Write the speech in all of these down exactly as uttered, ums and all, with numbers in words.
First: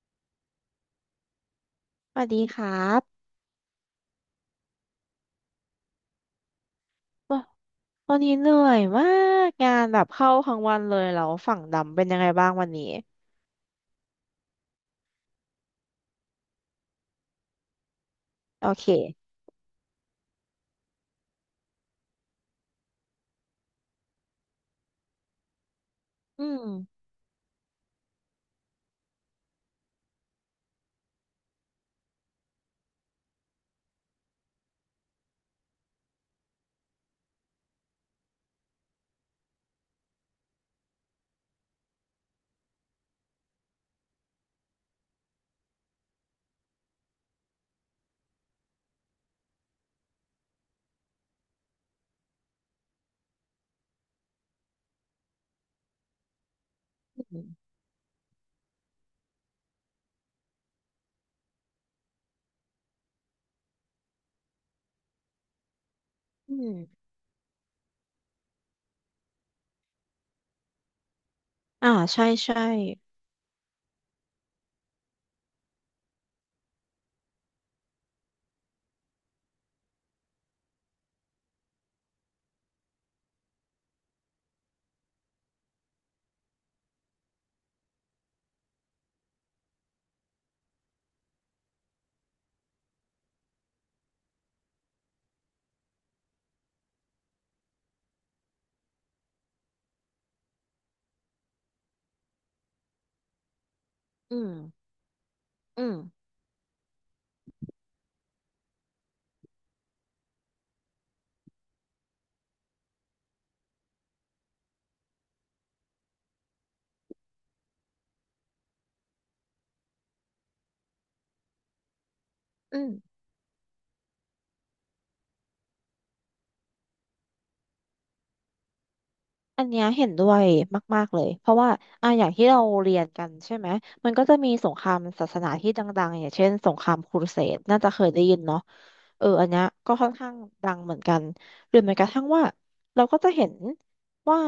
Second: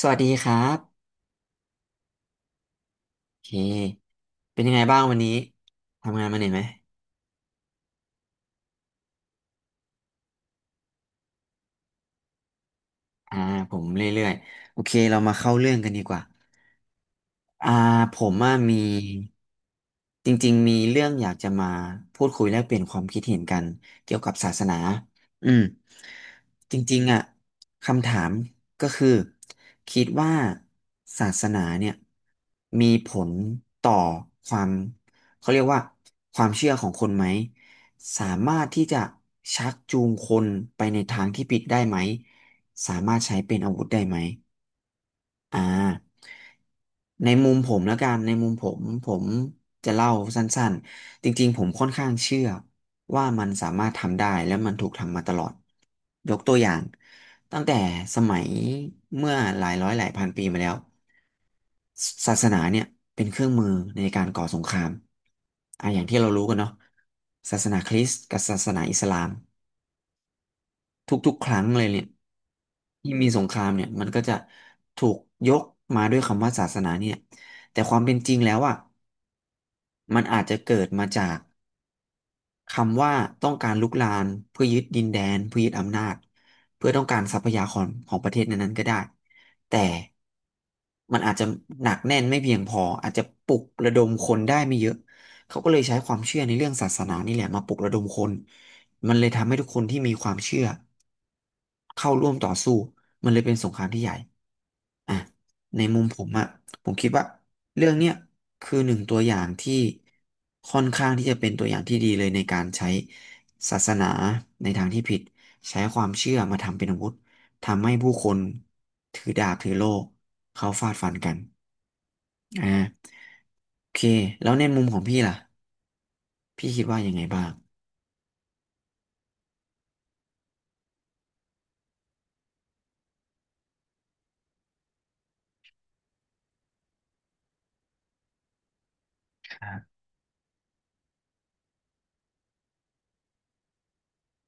สวัสดีครับสวัสดีครับโอเคเป็นยังไงบ้างวันนี้ทำงานมาเหนื่อยไหมวะวันนี้เหนื่อยมากงานแบบเข้าทั้งวันเลยแล้วฝั่งดำเป็นยังไงบ้างวันนี้อ่าผมเรื่อยๆโอเคเรามาเข้าเรื่องกันดีกว่า อ่าผมว่าโอมีเค จริงๆมีเรื่องอยากจะมาพูดคุยแลกเปลี่ยนความคิดเห็นกันเกี่ยวกับศาสนาอืมอืมจริงๆอ่ะคำถามก็คือคิดว่าศาสนาเนี่ยมีผลต่อความเขาเรียกว่าความเชื่อของคนไหมสามารถที่จะชักจูงคนไปในทางที่ผิดได้ไหมสามารถใช้เป็นอาวุธได้ไหม อ่าในมุมผมแล้วกันในมุมผมผมจะเล่าสั้นๆจริงๆผมค่อนข้างเชื่อว่ามันสามารถทำได้และมันถูกทำมาตลอดยกตัวอย่างอืมตั้งแต่สมัยเมื่อหลายร้อยหลายพันปีมาแล้วศาสนาเนี่ยเป็นเครื่องมือในการก่อสงครามอ่ะอย่างที่เรารู้อืกันเนาะมศาสนาคริสต์กับศาสนาอิสลาม ทุกๆ ครั้งเลยอ่าเนี่ยใช่ใช่ ที่มีสงครามเนี่ยมันก็จะถูกยกมาด้วยคำว่าศาสนาเนี่ยแต่ความเป็นจริงแล้วอ่ะมันอาจจะเกิดมาจาก คำว่าต้องการลุกลามเพื่อยึดดินแดนเพื่อยึดอำนาจเพื่อต้องการทรัพยากรของประเทศนั้นๆก็ได้แต่มันอาจจะหนักแน่นไม่เพียงพออาจจะปลุกระดมคนได้ไม่เยอะเขาก็เลยใช้ความเชื่อในเรื่องศาสนานี่แหละมาปลุกระดมคนมันเลยทำให้ทุกคนที่มีความเชื่อเข้าร่วมต่อสู้มันเลยเป็นสงครามที่ใหญ่อืม อ่ะในอืม มุมผมอะผมคิดว่า เรื่องเนี้ยคือหนึ่งตัวอย่างที่ค่อนข้างที่จะเป็นตัวอย่างที่ดีเลยในการใช้ศาสนาในทางที่ผิดใช้ความเชื่อมาทำเป็นอาวุธทำให้ผู้คนถือดาบถือโล่เขาฟาดฟันกันอ่าอืม โอเคแล้วในมุมของพี่ล่ะพี่คิดว่ายังไงบ้างอันเนี้ยเห็นด้วยมากๆเลยเพราะว่าอ่ะอย่างที่เราเรียนกันใช่ไหมมันก็จะมีสงครามศาสนาที่ดังๆอย่างเช่นสงครามครูเสดน่าจะเคยได้ยินเนาะเอออันคเนี้ยรัก็บค่อนข้างดังเหมือนกันหรือแม้กระทั่งว่าเราก็จะเห็นว่า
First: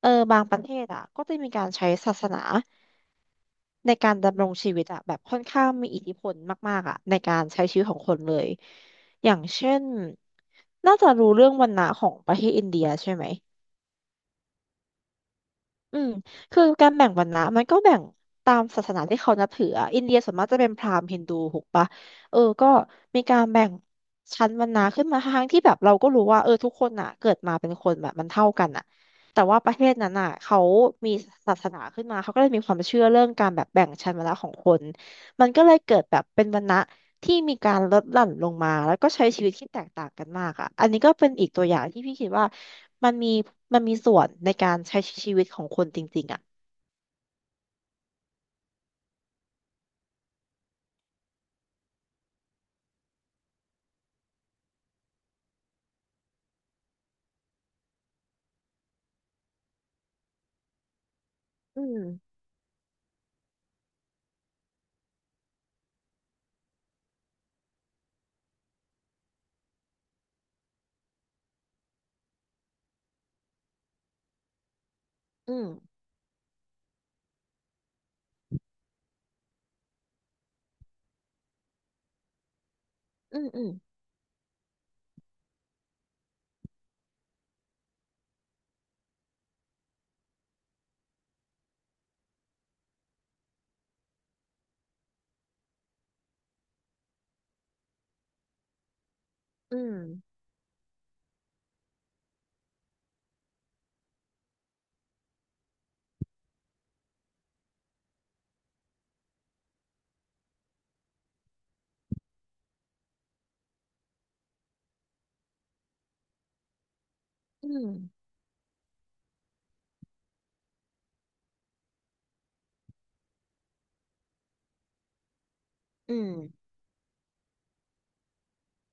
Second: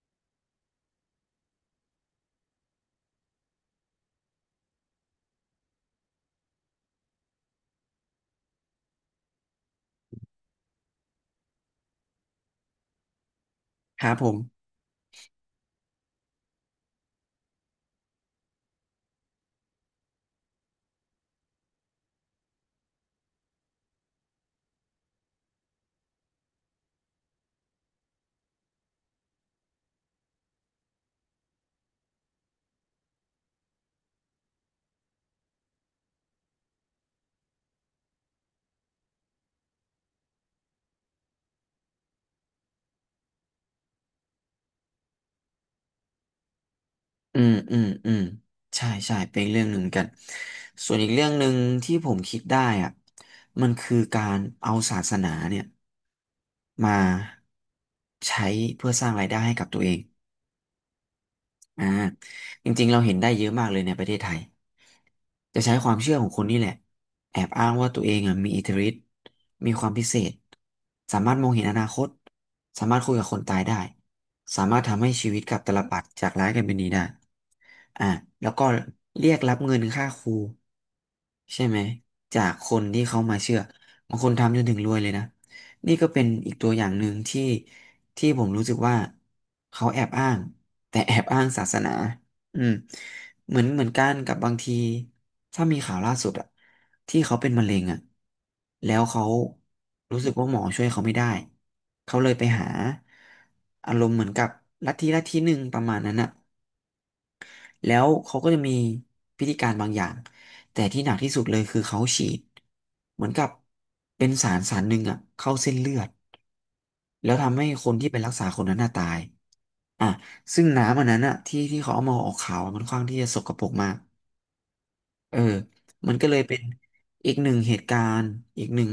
เออบางประเทศอ่ะก็จะมีการใช้ศาสนาในการดำรงชีวิตอ่ะแบบค่อนข้างมีอิทธิพลมากๆอ่ะในการใช้ชีวิตของคนเลยอย่างเช่นน่าจะรู้เรื่องวันนะของประเทศอินเดียใช่ไหม ครับผม อืมคือการแบ่งวรรณะมันก็แบ่งตามศาสนาที่เขานับถืออะอินเดียส่วนมากจะเป็นพราหมณ์ฮินดูถูกปะเออก็มีการแบ่งชั้นวรรณะขึ้นมาทั้งที่แบบเราก็รู้ว่าเออทุกคนอ่ะเกิดมาเป็นคนแบบมันเท่ากันอ่ะแต่ว่าประเทศนั้นอ่ะเขามีศาสนาขึ้นมาเขาก็เลยมีความเชื่อเรื่องการแบบแบ่งชั้นวรรณะของคนมันก็เลยเกิดแบบเป็นวรรณะ ที่มีการลดหลั่นลงมาแล้วก็ใช้ชีวิตที่แตกต่างกันมากอ่ะอันนี้ก็เป็นอีกตัวอย่างที่พี่คิดว่ามันมีมันมีส่วนในการใช้ชีวิตของคนจริงๆอ่ะ อืมอืมอืมใช่ใช่เป็นอีกเรื่องหนึ่งเหมือนกันส่วนอีกเรื่องหนึ่งที่ผมคิดได้อ่ะมันคือการเอาศาสนาเนี่ยมาใช้เพื่อสร้างรายได้ให้กับตัวเอง อือ่าม จริงๆเราเห็นได้เยอะมากเลยในประเทศไทยจะใช้ความเชื่อของคนนี่แหละแอบอ้างว่าตัวเองอ่ะมีอิทธิฤทธิ์มีความพิเศษสามารถมองเห็นอนาคตสามารถคุยกับคนตายได้สามารถทำให้ชีวิตกอืลับม ตาลปัตรจากร้ายกลายเป็นดีได้อ่าแล้วก็เรียกรับเงินค่าครูใช่ไหมจากคนที่เขามาอืมเชื่ออืม บางคนทำจนถึงรวยเลยนะนี่ก็เป็นอีกตัวอย่างหนึ่งที่ที่ผมรู้สึกว่าเขาแอบอ้าง แต่แอบอ้างศาสนาอืมเหมือนเหมือนกันกับบางทีถ้ามีข่าวล่าสุดอะที่เขาเป็นมะเร็งอะแล้วเขาอืมรู้สึกว่าหมอช่วยเขาไม่ได้เขาเลยไปหาอารมณ์เหมือนกับลัทธิลัทธิหนึ่งประมาณนั้นอะแล้วเขาก็จะมีพิธีการบางอย่างแต่ที่หนักที่สุดเลยคือเขาฉีดเหมือนกับเป็นสารสารหนึ่งอะเข้าเส้นเลือดแล้วทำให้อืคมนที่ไปรักษาคนนั้นน่ะตาย อ่ะซึ่งน้ำอันนั้นอะที่ที่เขาเอามาออกข่าวอะมันค่อนข้างที่จะสกปรกมากเออมัอืนก็เลยเป็นมอีกหนึ่งเหตุการณ์อีกหนึ่ง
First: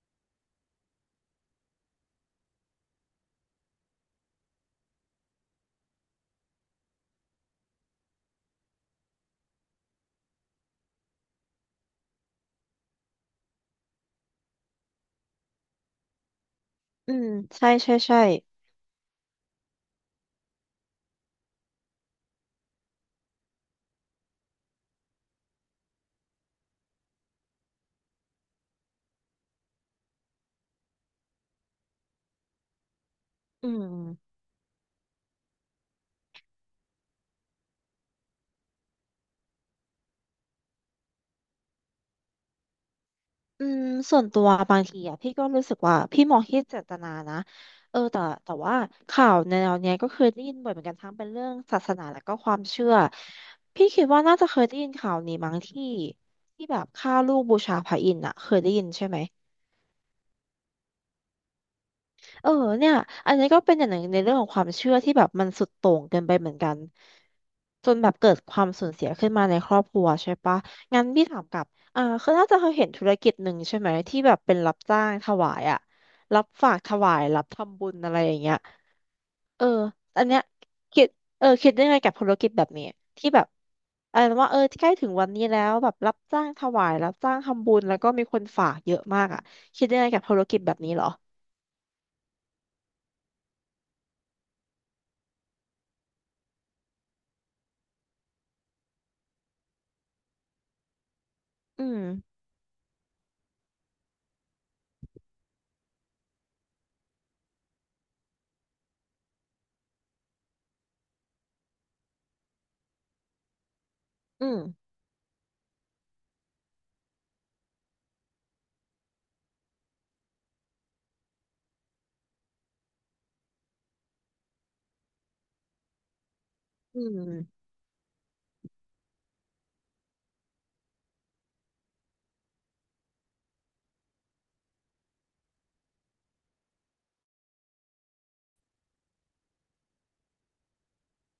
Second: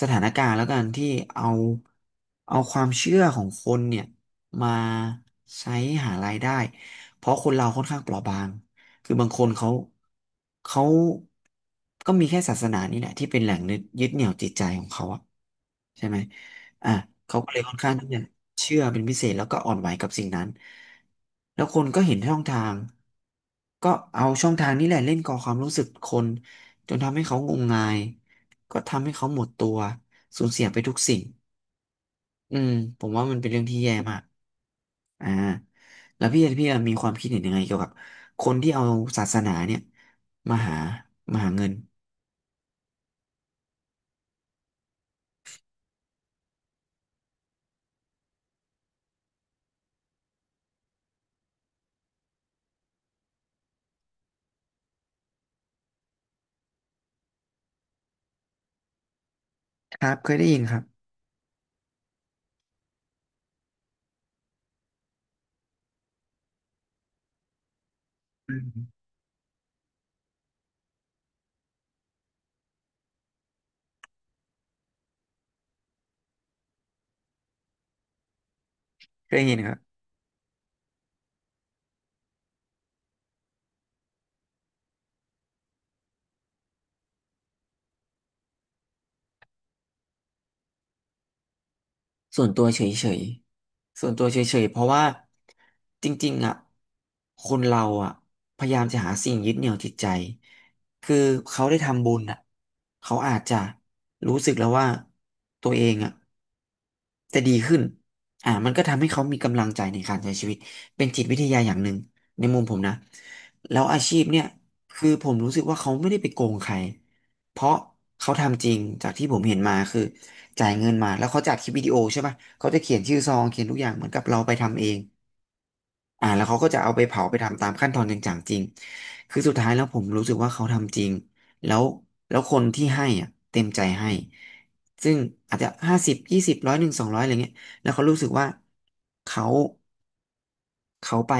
สถานการณ์แล้วกันที่เอาเอาความเชื่อของคนเนี่ยมาใช้หารายได้เพราะคนเราค่อนข้างเปราะบางคือบางคนเขาเขาก็มีแค่ศาสนานี่แหละที่เป็นแหล่งยึดเหนี่ยวจิตใจของเขาอะใช่ไหม อ่ะอืมเขาก็เลยใช่ค่อนข้าใช่งที่จะใช่เชื่อเป็นพิเศษแล้วก็อ่อนไหวกับสิ่งนั้นแล้วคนก็เห็นช่องทางก็เอาช่องทางนี้แหละเล่นก่อความรู้สึกคนจนทำให้เขางมงายก็ทำให้เขาหมดตัวสูญเสียไปทุกสิ่งอืมผมว่ามันเป็นเรื่องอืที่แย่มากม อ่าแล้วพี่พี่มีความคิดเห็นยังไงเกี่ยวกับคนที่เอาศาสนาเนี่ยมาหามาหาเงินอืมส่วนตัวบางทีอ่ะพี่ก็รู้สึกว่าพี่มองที่เจตนานะเออแต่แต่ว่าข่าวแนวเนี้ยก็เคยได้ยินบ่อยเหมือนกันทั้งเป็นเรื่องศาสนาและก็ความเชื่อพี่คิดว่าน่าจะเคยได้ยินข่าวนี้มั้งที่ที่แบบฆ่าลูกบูชาพระอินทร์อ่ะเคยได้ยินใช่ไหมครับเคยได้ยินครับเออเนี่ยอันนี้ก็เป็นอย่างหนึ่งในเรื่องของความเชื่อที่แบบมันสุดโต่งเกินไปเหมือนกันจนแบบเกิดคอืวามสูมญเสียขึ้นมาในครอบครัวใช่ปะ ถามกลับอ่าคือน่าจะเคยเห็นธุรกิจหนึ่งใช่ไหมที่แบบเป็นรับจ้างถวายอะรับฝากถวายรับทำบุญอะไรอย่างเงี้ยเคยได้ยินเออครับ อันเนี้ยคิดเออคิดได้ไงกับธุรกิจแบบนี้ที่แบบอะไรนะว่าเออใกล้ถึงวันนี้แล้วแบบรับจ้างถวายรับจ้างทำบุญแล้วก็มีคนฝากเยอะมากอ่ะคิดได้ไงกับธุรกิจแบบนี้เหรอส่วนตัวเฉยๆส่วนตัวเฉยๆ เพราะว่าจริงๆอ่ะคนเราอ่ะพยายามจะหาสิ่งยึดเหนี่ยวจิตใจคือเขาได้อืมทำบุญอ่ะเขาอาจจะรู้สึกแล้วว่าตัวเองอ่ะจะดีขึ้นอ่ามันก็ทำให้เขามีกำลังใจในการใช้ชีวิตเป็นจิตวิทยาอย่างหนึ่งในมุมผมนะแล้วอาชีพเนี่ยอืมคือผมรู้สึกว่าเขาไม่ได้ไปโกงใครเพราะเขาทำจริงจากที่ผมเห็นมาคือ จ่ายเงินมาแล้วเขาจัดคลิปวิดีโอใช่ป่ะเขาจะเขียนชื่อซองเขียนทุกอย่างเหมือนกับเราไปทำเอง อ่าแล้วเขาก็จะเอาอืไปเผาไปทำมตามขั้นตอนจริงจังจริงคือสุดท้ายแล้วผมรู้สึกว่าเขาทำจริงแล้วแล้วคนที่ให้อ่ะเต็มใจให้ซึ่งอาจจะห้าสิบยี่สิบร้อยหนึ่งสองร้อยอะไรเงี้ยแล้วเขารู้สึกว่าเขาเขาไป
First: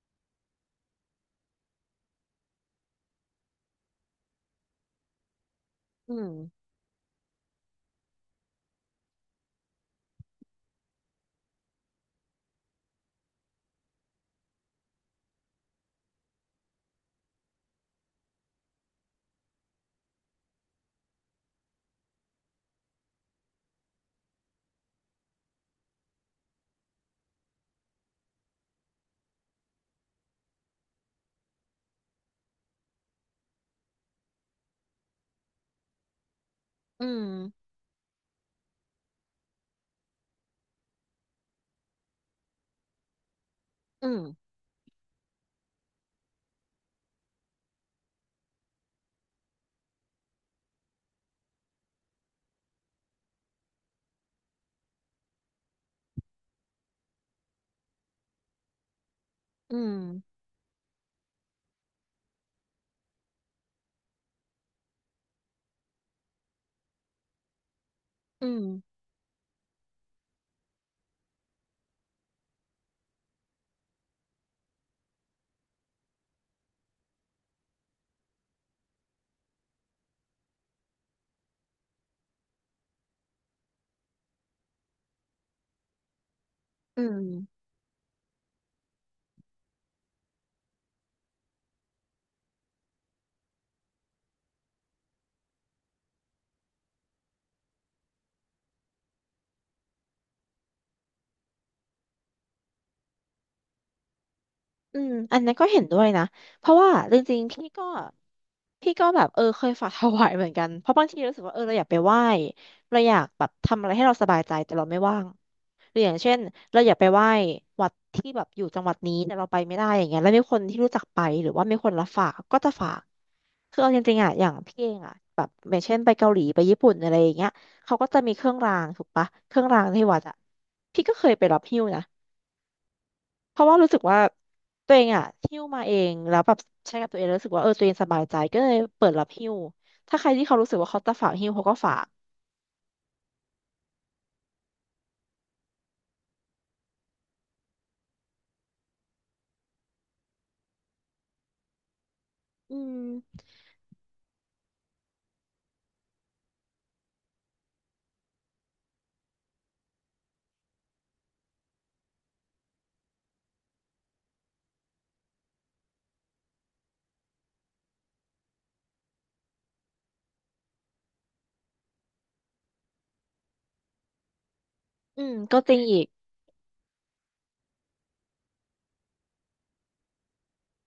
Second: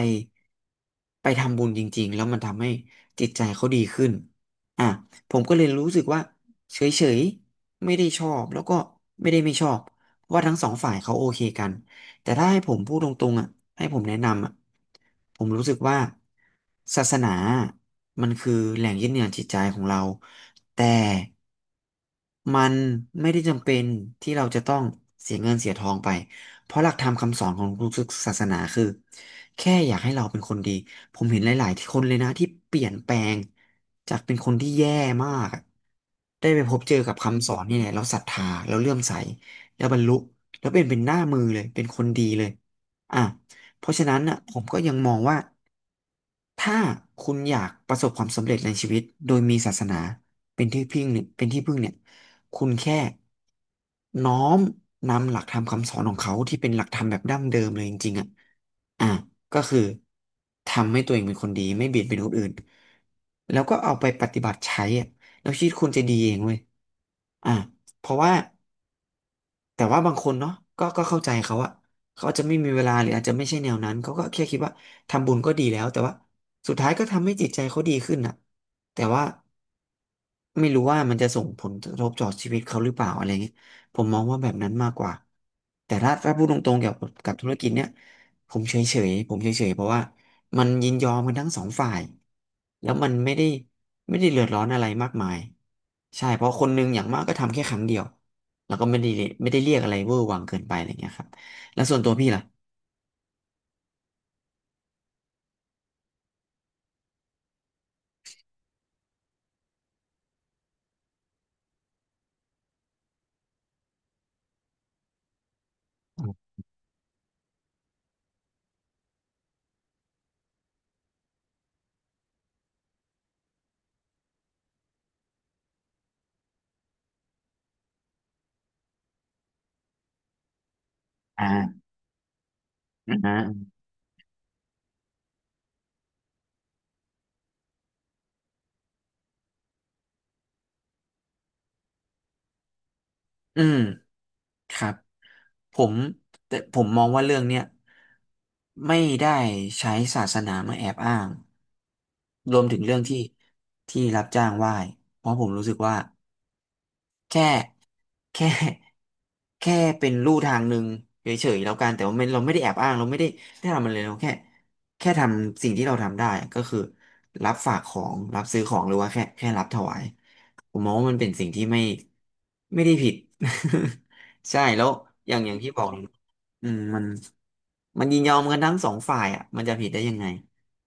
ไปทำบุญจริงๆแล้วมันทำให้จิตใจเขาดีขึ้นอ่ะผมก็เลยรู้สึกอืว่ามเฉยๆไม่ได้ชอบแล้วก็ไม่ได้ไม่ชอบเพราะว่าทั้งสองฝ่ายเขาโอเคกัน แต่ถ้าให้ผมพูดตรงๆอ่ะให้ผมแนะนำอ่ะผมรู้สึกว่าศาสนา มันคือแหล่งยึดเหนี่ยวจิตใจของเราแต่มันไม่ได้จำเป็นที่เราจะต้องเสียเงินเสียทองไปเพราะหลักธรรมคำสอนของทุกศาสนาคือแค่อยากให้เราเป็นคนดี ผมเห็นหลายๆที่คนเลยนะที่เปลี่ยนแปลงจากเป็นคนที่แย่มากอะได้ไปพบเจออืกับมคำสอนนี่แหละเราศรัทธาเราเลื่อมใสแล้วบรรลุ แล้วเป็นเป็นหน้ามือเลย เป็นคนดีเลยอ่ะเพราะฉะอืนั้มนน่ะผมก็ยังมองว่าถ้าคุณอยากประสบความสำเร็จในชีวิตโดยมีศาสนาเป็นที่พึ่งเนี่ยเป็นที่พึ่งเนี่ยคุณแค่น้อมนำหลักธรรมคำสอนของเขาที่เป็นหลักธรรมแบบดั้งเดิมเลยจริงๆอ่ะอ่ะก็อืคือมทำให้ตัวเองเป็นคนดีไม่เบียดเบียนคนอื่นแล้วก็เอาไปปฏิบัติใช้อ่ะแล้วชีวิตคุณจะดีเองเว้ยอ่ะเพราะว่า อืมแต่ว่าบางคนเนาะก็ก็เข้าใจเขาอะเขาอาจจะไม่มีเวลาหรืออาจจะไม่ใช่แนวนั้นเขาก็แค่คิดว่าทำบุญก็ดีแล้วแต่ว่าสุดท้ายก็ทำให้จิตใจเขาดีขึ้นอะแต่ว่าไม่รู้ว่ามันจะส่งผลกระทบต่อชีวิตเขาหรือเปล่าอะไรเงี้ยผมมองว่าแบบนั้นมากกว่าแต่ถ้าถ้าพูดตรงๆเกี่ยวอืกับมกับธุรกิจเนี่ยผมเฉยๆผมเฉยๆเพราะว่ามันยินยอมกันทั้งสองฝ่ายแล้วมันไม่ได้ไม่ได้เดือดร้อนอะไรมากมายใช่เพราะคนหนึงอย่างมากก็ทำแค่ครั้งเดียว แล้วก็ไม่ได้ไม่ได้เรียกอะไรเวอร์วังเกินไปอะไรเงี้ยครับแล้วส่วนตัวพี่ล่ะอืมอันนั้นก็เห็นด้วยนะเพราะว่าจริงๆพี่ก็ พี่ก็แบบเออเคยฝากถวายเหมือนกันเพราะบางทีรู้สึกว่าเออเราอยากไปไหว้เราอยากแบบทำอะไรให้เราสบายใจแต่เราไม่ว่างหรืออย่างเช่นเราอยากไปไหว้วัดที่แบบอยู่จังหวัดนี้แต่เราไปไม่ได้อย่างเงี้ยแล้วมีคนที่รู้จักไปหรือว่ามีคนรับฝากก็จะฝากคือเอาจริงๆอ่ะอย่างพี่เองอ่ะแบบอย่างเช่นไปเกาหลีไปญี่ปุ่นอะไรอย่างเงี้ยเขาก็จะมีเครื่องรางถูกปะเครื่องรางที่วัดอ่ะพี่ก็เคยไปรับหิ้วอ่านะ อ่าเพราะว่ารู้สึกว่าตัวเองอะหิ้วมาเองแล้วแบบใช้กับตัวเองแล้วรู้สึกว่าเออตัวเองสบายใจก็เลยเปิดรับหิ้วถ้าใครที่เขารู้สึกว่าเขาจะฝากหิ้วเขาก็ฝากอืมครับผมแต่ผมมองว่าเรื่องเนี้ยไม่ได้ใช้ศาสนามาแอบอ้างรวมอืถึงเรื่องที่มที่รับจ้างไหว้เพราะผมรู้สึกว่า แค่แค่แค่เป็นลู่ทางหนึ่งเฉยๆแล้วกันแต่ว่าไม่เราไม่ได้แอบอ้างเราไม่ได้ได้ทำอะไรเลยเราแค่แค่ทำสิ่งที่เราทำได้ก็คือรับฝากของรับซื้อของหรือว่าแค่แค่รับถวายผมมองว่ามันเป็นสิ่งที่ไม่ไม่ได้ผิด ใช่แล้วอือมย่างอย่าก็งที่จริบงอกเลอียกอืมมันมันยินยอมกันทั้งสองฝ่ายอ่ะมันจะผิดได้ยังไง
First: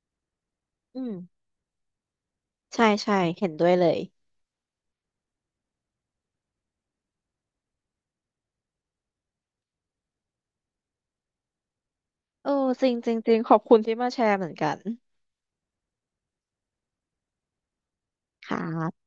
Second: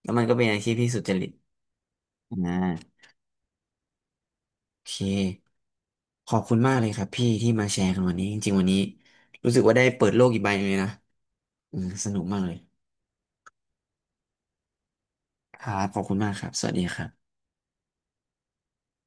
แล้วมันก็เป็นอาชีพที่สุอืจมริตอ่ใช่า ใช่เห็นด้วยเลยโอเค ขอบคุณมากเลยครับพี่ที่มาแชร์กันวันนี้จริงๆวันนี้รู้สึกว่าได้เปิดโลกอีกใบหนึงเลยนะอืมสนุกมากเอเลอยจริงจริงจริงขอบคุณที่มาแชร์เหมือนกันครับขอบคุณมากครับสวัสดีครับค่ะ